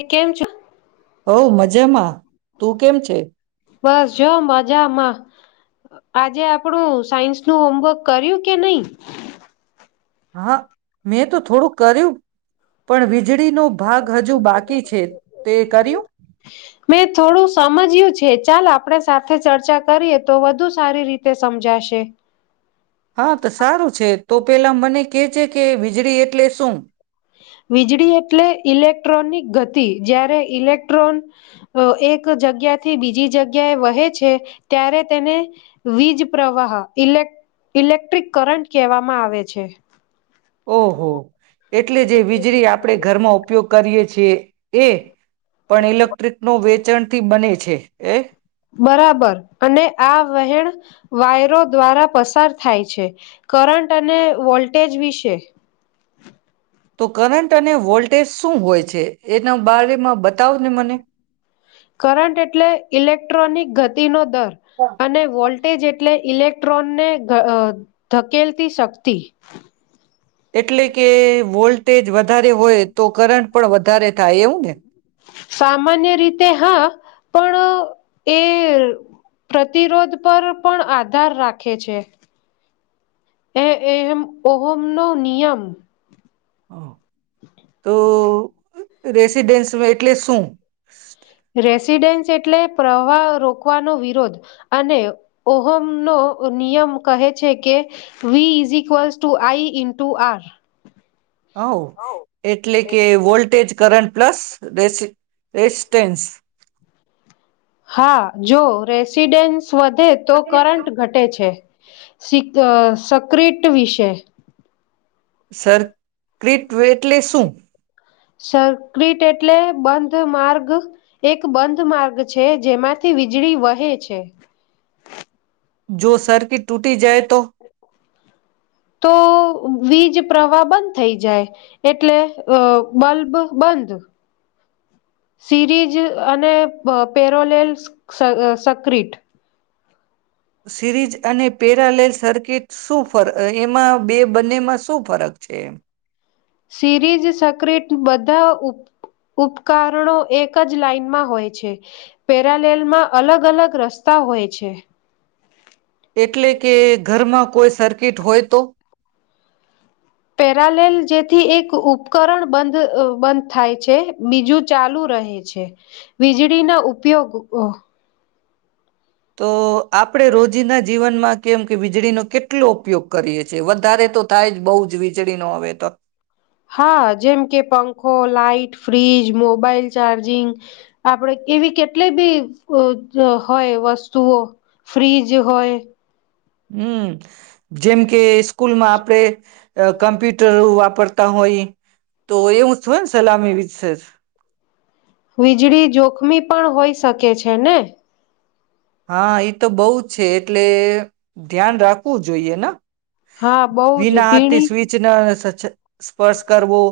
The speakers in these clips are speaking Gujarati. એ કેમ છો? હોવ મજામાં. તું કેમ છે? બસ જો મજામાં આજે આપણું સાયન્સનું હોમવર્ક કર્યું કે નય? હા, મેં તો થોડું કર્યું. પણ વીજળીનો ભાગ હજુ બાકી છે. તે કર્યું મેં થોડું સમજય્યું છે. ચાલ આપણે સાથે ચર્ચા કરીએ તો વધુ સારી રીતે સમજાશે. હા, તો સારું છે. તો પેલા મને કેજે કે, વીજળી એટલે શું? વીજળી એટલે ઇલેક્ટ્રોનિક ગતિ. જ્યારે ઇલેક્ટ્રોન અ એક જગ્યાથી બીજી જગ્યાએ વહે છે ત્યારે તેને વીજ પ્રવાહ ઇલેક ઇલેક્ટ્રિક કરંટ કેવામાં આવે છે. ઓહો એટલે જે વીજળી આપળે ઘરમાં ઉપયોગ કરીએ છીએ એ પણ ઇલેક્ટ્રિકનો વેચણથી બને છે. હે એ બરાબર અને આ વહેણ વાયરો દ્વારા પસાર થાય છે. કરંટ અને વોલ્ટેજ વિશે તો કરંટ અને વોલ્ટેજ શું હોય છે? એના બારેમાં બ તાવ ને મને. કરંટ એટલે ઇલેક્ટ્રોનિક ગતિ નો દર અને વોલ્ટેજ એટલે ઇલેક્ટ્રોનને ઘ અ ધકેલતી શક્તિ. એટલે કે વોલ્ ટેજ વધારે હોય તો કરંટ પણ વધારે થાય, એવું ને? સામાન્ય રીતે હા પણ એ પ્રતિરોધ પર પણ આધાર રાખે છે. એ એહમ ઓહોમનો નિયમ. ઓહ તો રેસીડેન્સમ એટલે શું? સ્ટ રેસીડેન્સ એટલે પ્રવાહ રોકવાનો વિરોધ અને ઓહમનો નિયમ કહે છે કે V is equals to I into R. હવ એટલે કે વોલ્ટેજ કરંટ પ્લસ રેસી રેસ્ટેન્સ. હા, જો રેસિડેન્સ વધે, તો કરંટ ઘટે છે. સીક અ સક્રિટ વિષે. સરક્રિટવે એટલે શું? સક્રિટ એટલે બંધ માર્ગ. એક બંધ માર્ગ છે, જેમાંથી વીજળી વહે છે. જો સર્કિટ ટૂટી જાય તો? તો વીજ પ્રવા બંધ થઇ જાય. એટલે અ બલ્બ બંધ. સિરીઝ અને પ પેરોલેલ સ્ સ સક્રિટ. સિરીઝ અને પેરાલેલ સર્કિટ શું ફર અ એમાં બે બંનેમાં શું ફરક છે એમ? સિરીઝ સક્રિટ બધા ઉપ ઉપકારણો એક જ લાાઈનમાં હોય છે. પેરાલેલમાં અલગ અલગ રસ્તા હોય છે. એટલે કે ઘરમાં કોઈ સર્કિટ હોય તો? પેરાલેલ જેથી એક ઉપકરણ બંધ અ બંધ થાય છે, બીજું ચાલુ રહે છે. વીજળીના ઉપયોગો. તો આપળે રોજીન્દા જીવનમાં કેમ કે વીજળીનો કેટલો ઉપયોગ કરીએ છે, વધારે તો થાય જ બહુ જ વીજળીનો હવે તો. હા. જેમ કે પંખો, લાાઈટ, ફ્રીજ, મોબાઈલ ચાર્જિંગ આપણે એવી કેટલી બી અ અ હોય વસ્તુઓ ફ્રીજ હોય. હમ્મ, જેમ કે સ્કૂલમાં આપણે અ કમ્પ્યુટર વાપરતા હોય. તો એવું જ હોય ન્ સલા એવી જ છે જ. વીજળી જોખમી પણ હોઈ શકે છે ને? હા, ઈ તો બોવ છે. એટલે ધ્યાન રાખવું જોઈએ ન. હા બહુ જ ભીના હાથથી ભીણી સ્વીચ ન સ છ, સ્પર્શ કરવો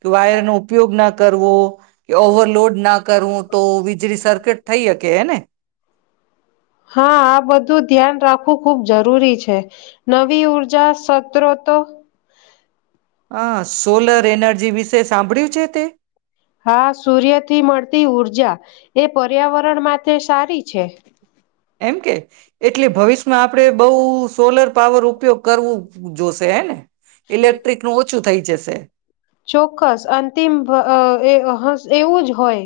કે વાયર નો ઉપયોગ ના કરવો. કે ઓવરલોડ ના કરવું તો વીજળી સર્કિટ થઈ અકે, એને? હા, આ બધું ધ્યાન રાખવું ખૂબ જરૂરી છે. નવી ઊર્જા સત્ર તો આ સોલર એનર્જી વિશે સાંભળ્યું છે તે? હા, સૂર્યથી મળતી ઊર્જા. એ પર્યાવરણ માટે સારી છે. એમ કે એટલે ભવિષ્માં આપ આપડે બઉ સોલર પાવર ઉપયોગ કરવું જોશે. હે ને? ઇલેક્ટ્રિકનું ઓછું થઈ જશે. ચોક્કસ, અંતિમ વ અ એ હસ એવું જ હોય.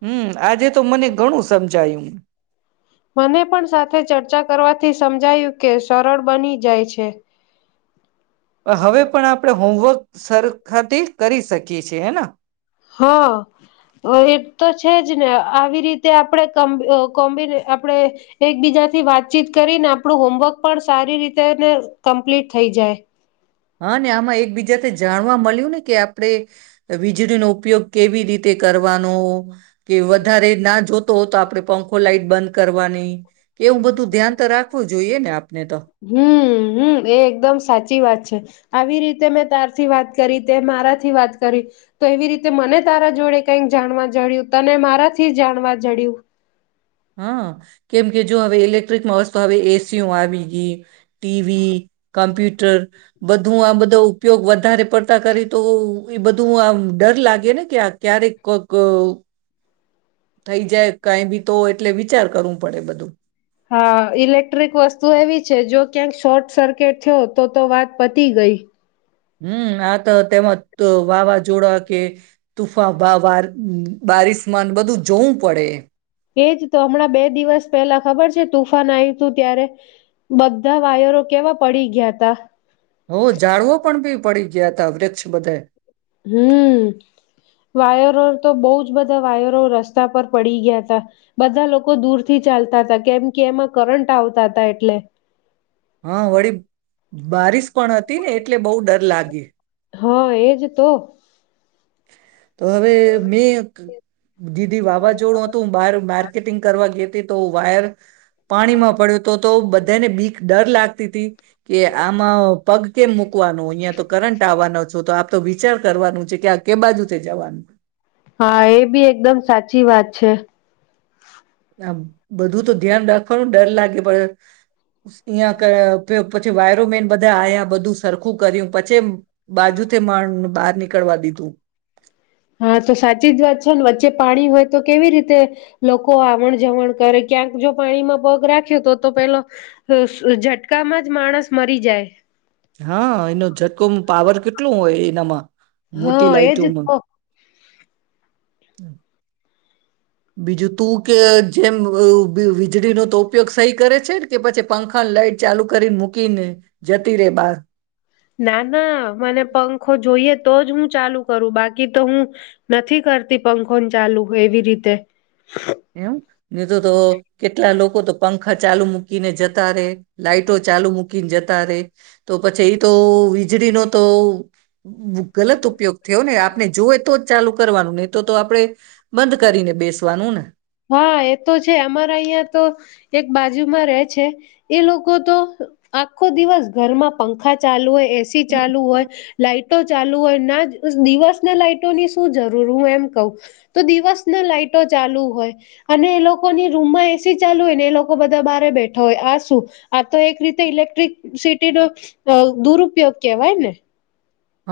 હમ્મ, આજે તો મને ઘણું સમજાયું. મને પણ સાથે ચર્ચા કરવાથી સમજાયું કે સરળ બની જાય છે. હવે પણ આપણે હોમવર્ક સરખાથી કરી શકીએ છે. હેના? હા, અ એ તો છે જ ને આવી રીતે આપણે કમ્બ અ કોમ્બિને આપણેે એકબીજાથી વાતચીત કરીને આપણું હોમવર્ક પણ સારી રીતે ને કમ્પ્લીટ થઈ જાય. હા, ને આમાં એકબીજાથી જાણવા મલ્યું ને કે, આપણે વીજળીનો ઉપયોગ કેવી રીતે કરવાનો. કે વધારે ના જો તો તો આપણે પંખો લાાઈટ બંધ કરવાની. કેવું બધું ધ્યાન તો રાખવું જોઈએ ને આપને તો. હમ્મ એ એકદમ સાચી વાત છે આવી રીતે મેં તારથી વાત કરી તે મારાથી વાત કરી તો એવી રીતે મને તારા જોડે કઈક જાણવા જડ્યું તને મારાથી જાણવા જડ્યું. હા કેમ કે જો હવે ઇલેક્ટ્રિકમાં વસ્તુ હવે એસીઓ આવી ગી ટીવી કમપ્યુ તો બધું આ બધો ઉપયોગ વધારે પડતા કરી તો એ બધું આમ ડર લાગે ને કે ક્યારેક કોક થઈ જાય કઈ બી તો એટલે વિચાર કરવું પડે બધું હા ઇલેક્ટ્રિક વસ્તુ એવી છે જો ક્યાંક શોર્ટ સર્કિટ થયો તો તો વાત પતી ગઈ હમ આ તો તેમાં વાવાઝોડા કે તુફા વા બારિસમાન બધું જોવું પડે એજ તો હમણાં બે દિવસ પહેલા ખબર છે તુફાન આવય્યું હતું ત્યારે બધા વાયરો કેવા પડી ગયા તા હો ઝાડવો પણ પી પડી ગયા હતા વૃક્ષ બધે હમ વાયરો તો બહુ જ બધા વાયરો રસ્તા પર પડી ગયા હતા બધા લોકો દૂરથી ચાલતા હતા કેમ કે એમાં કરંટ આવતા હતા એટલે હા વળ બારિશ પણ હતી ને એટલે બહુ ડર લાગે હા એજ તો તો હવે મેં દીદી વાવાઝોડું હતું બાર માર્કેટિંગ કરવા ગઈ હતી તો વાયર પાણી માં પડ્યું તો તો બધાને બીક ડર લાગ સ્થિતિ કે આમાં પગ કેમ મુૂકવાનું અહિયાયા તો કરટ આવવાનો છો તો આપ તો વિચાર કરવાનું છે કે આ કે બાજુ તે જવાનું હા એ બી એકદમ સાચી વાત છે આ બધું તો ધ્યાન રાખવાનું ડર લાગે પણ અંયા પછી વાયરોમેન બધા આ્યા બધું સરખું કર્યું પછી બાજુ મણ નીકળવા દીધું હા તો સાચી જ વાત છે ને વચ્ચે પાણી હોય તો કેવી રીતે લોકો આવણ જવણ કરે ક્યાંક જો પાણીમાં પગ રાખે તો તો પેલો ઝટકામાં જ માણસ મરી જાય હા એનો ટકો પાવર કેટલોું હોય એનામાં હા એજ ક હું બીજું તું કે જેમ વીજળીનો તો ઉપયોગ સહી કરે છે ને કે પછી પંખા લાઈટ ચાલુ કરી મૂકીને જતી રે બહાર ના ના મને પંખો જોઈએ તો જ હું ચાલુ કરું બાકી તો હું નથી કરતી પંખોન ચાલુ એવી રીતે એમ નિત તો કેટલા લોકો તો પંખ આખા ચાલુ મૂકીને જતા રે લાાઈટો ચાલુ મૂકીને જતા રે તો પછી એ તો વીજળીનો તો ગલત ઉપયોગ થયો ને આપણે જોવે તો જ ચાલુ કરવાનું નહી તો તો આપણે બંધ કરીને બેસવાનું ને હા એ તો છે અમારા અહિયાં તો એક બાજુમાં રહે છે એ લોકો તો આખો દિવસ ઘરમાં પંખા ચાલુ હોય એસી ચાલુ હોય. લાઈટો ચાલુ હોય ના દિવસને લાાઈટોની શું જરૂર હું એમ કવ તો દિવસ ના લાાઈટો ચાલુ હોય અને એ લોકોની રૂમમાં એસી ચાલુ હોય ને એ લોકો બધા બહારે બેઠા હોય આ શું આ તો એક રીતે ઇલેક્ટ્રિકસિટીનો દુરપયોગ કેહેવાય ને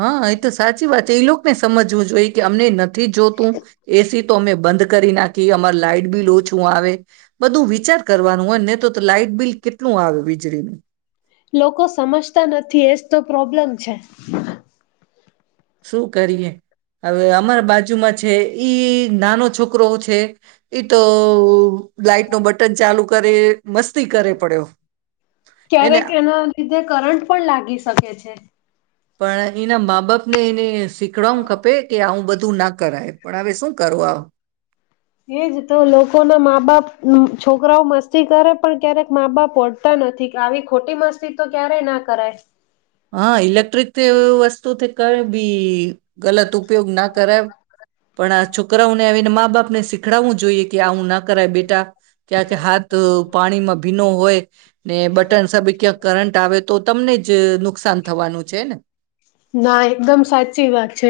હા એ તો સાચી વાત છે એ લોકોને સમજવું જોઈએ કે અમને નથી થી જો તું એસી તો તો અમે બંધ કરી નાખી અમાર લાઈટ બીલ ઔછું આવે બધું વિચાર કરવાનું હોય નને તો લાાઈટ બિલ કેટલું આવે વીજળીનું લોકો સમજતા નથી એજ તો પ્રોબ્લેમ છે. શું કરીએ હવે અમારા બાજુમાં છે ઈ નાનો છોકરો છે ઈ તો લાાઈટનો બટન ચાલુ કરે મસ્તી કરે પડ્યો એને ક્યારેક એના લીધે કરંટ પણ લાગી શકે છે. પણ એના મા બાપ નહી-નહી. સીખ ખપે કે આવુ બધા બું ના કરાય પણ હવે શું કરવા આવ એજ તો લોકો ના મા બાપ છોકરાઓ મસ્તી કરે પણ ક્યારેક મા બાપ ઓડતા નથી કે આવી ખોટી મસ્તી તો ક્યારેય ના કરાય. હા ઇલેક્ટ્રિક વસ્તુથી કઈ બી ગલત ઉપયોગ ના કરાય આપણે સ ખડું જોઈએ કે આવુ ના કરાય બેટા ક્યાંક હાથ પાણીમાં ભીનો હોય ને બટન સા ક્યાંક કરંટ આવે તો તમને જ નુ નુકસાન થવાનું છે ને ના એકદમ સાચી વાત છે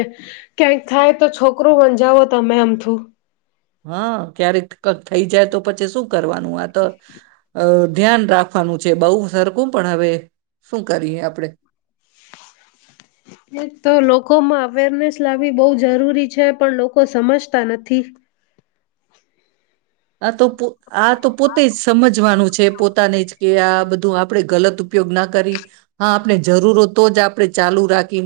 ક્યાંક થાય તો છોકરું મંજાવો તમે આમથું હા ક્યારેક થઈ જાય તો પછી શું કરવાનું આ તો ધ્યાન રાખવાનું છે બઉ સરખું પણ હવે શું કરીએ આપડે. એ તો લોકોમાં અવેરનેસ લાવવી બહુ જરૂરી છે પણ લોકો સમજતા નથી. હા તો પ આ તો પોતે જ સમજવાનું છે પોતાને જ કે આ બધું આપણે ગલત ઉપયોગ ના કરી હા આપણે જરૂર તો જ આપડણે ચાલુ રાખી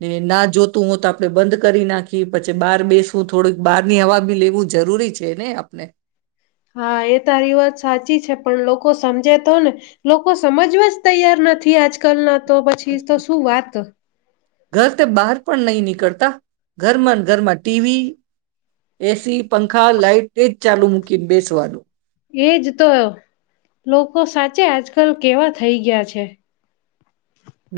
ને ના જોતું હોય તો આપડણે બંધ કરી નાખીએ પછી બહાર બેસવું થોડુંક બહાર ની હવા બી લેવું જરૂરી છે ને આપણે. હા એ તારી વાત સાચી છે પણ લોકો સમજે તો ને લોકો સમજવા જ તૈયાર નથી આજકાલના તો પછી તો શું વાત ઘર તે બહાર પણ નહી નીકળ કરતા ઘરમાં ઘરમાં ટીવી એસી. પંખા લાઈટ જ ચાલુ મુકી ન બેસવાનું એજ તો કલ કેવા થઈ ગયા છે.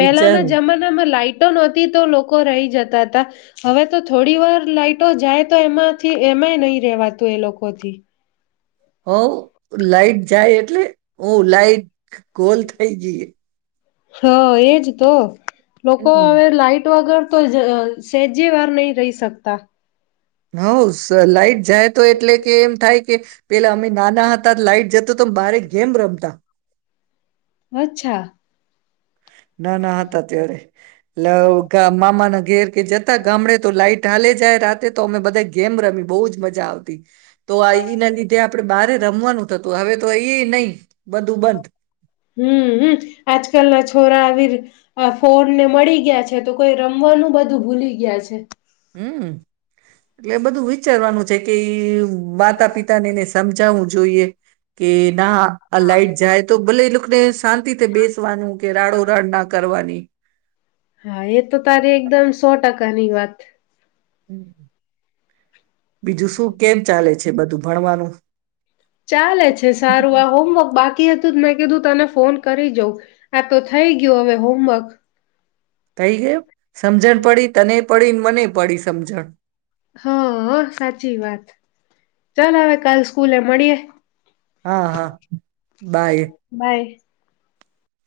પેલાના વિચારું જમાનામાં લાઈટ. નહતી તો લોકો રહી જતા હતા હવે તો થોડી વાર લાાઈટો જાય તો એમાંથી એમાંય નહી રેવાતું એ લોકોથી. હ. લાઈટ જાય એટલે હું લાઈટ. કોલ થઈ ગઈે. હા એજ તો. લોકો હમ હવે લાઈટ વગર. તો સેજે વાર નહી રહી શકતા. હઉ લાઈટ જાય તો એટલે કે એમ થાય કે પેલા અમે નાના હ. લાઈટ જતો તો બારે ગેમ રમતા. અચ્છા. ના ના હતા ત્યારે મામાના ઘેર કે જતા ગામડે તો લાઈટ. ઢાલે જાય રાતે તો અમે બધાય ગેમ રમી, બહુ જ મજા આવતી. તો આ ઈના લીધે આપડે બારે રમવાનું થતું. હવે તો ઈ ય નહીં, બધું બંધ. હમ હમ. આજકાલ ના છોરા આવીર ફોનને મળી ગ્યા છે, તો કોઈ રમવાનું બધું ભૂલી ગ્યા છે. હમ એટલે બધું વિચારવાનું છે કે, ઈ માતા પિતાને ને સમજાવવું જોઈએ. કે ના, આ લાઈટ જાય તો ભલે એ લોકો આપણે શાંતિથી બેસવાનું, કે રાડો રાડ ના કરવાની. હા, એ તો તારી એકદમ સો ટકાની વાત. બીજું શું? કેમ ચાલે છે બધું ભણવાનું? ચાલે છે સારું, આ હોમવર્ક બા કી હતું ત મેં કીધું તને ફોન કરી જોઉ. આ તો થઈ ગ્યું અવે હોમવર્ક. થઈ ગયો? સમજણ પડી તને પડી ને મને ય પડી સમઝણ. હા, સાચી વાત. ચાલ હવે કાલ સ્કૂલે મળીએે. હા, હા. બાય. બાય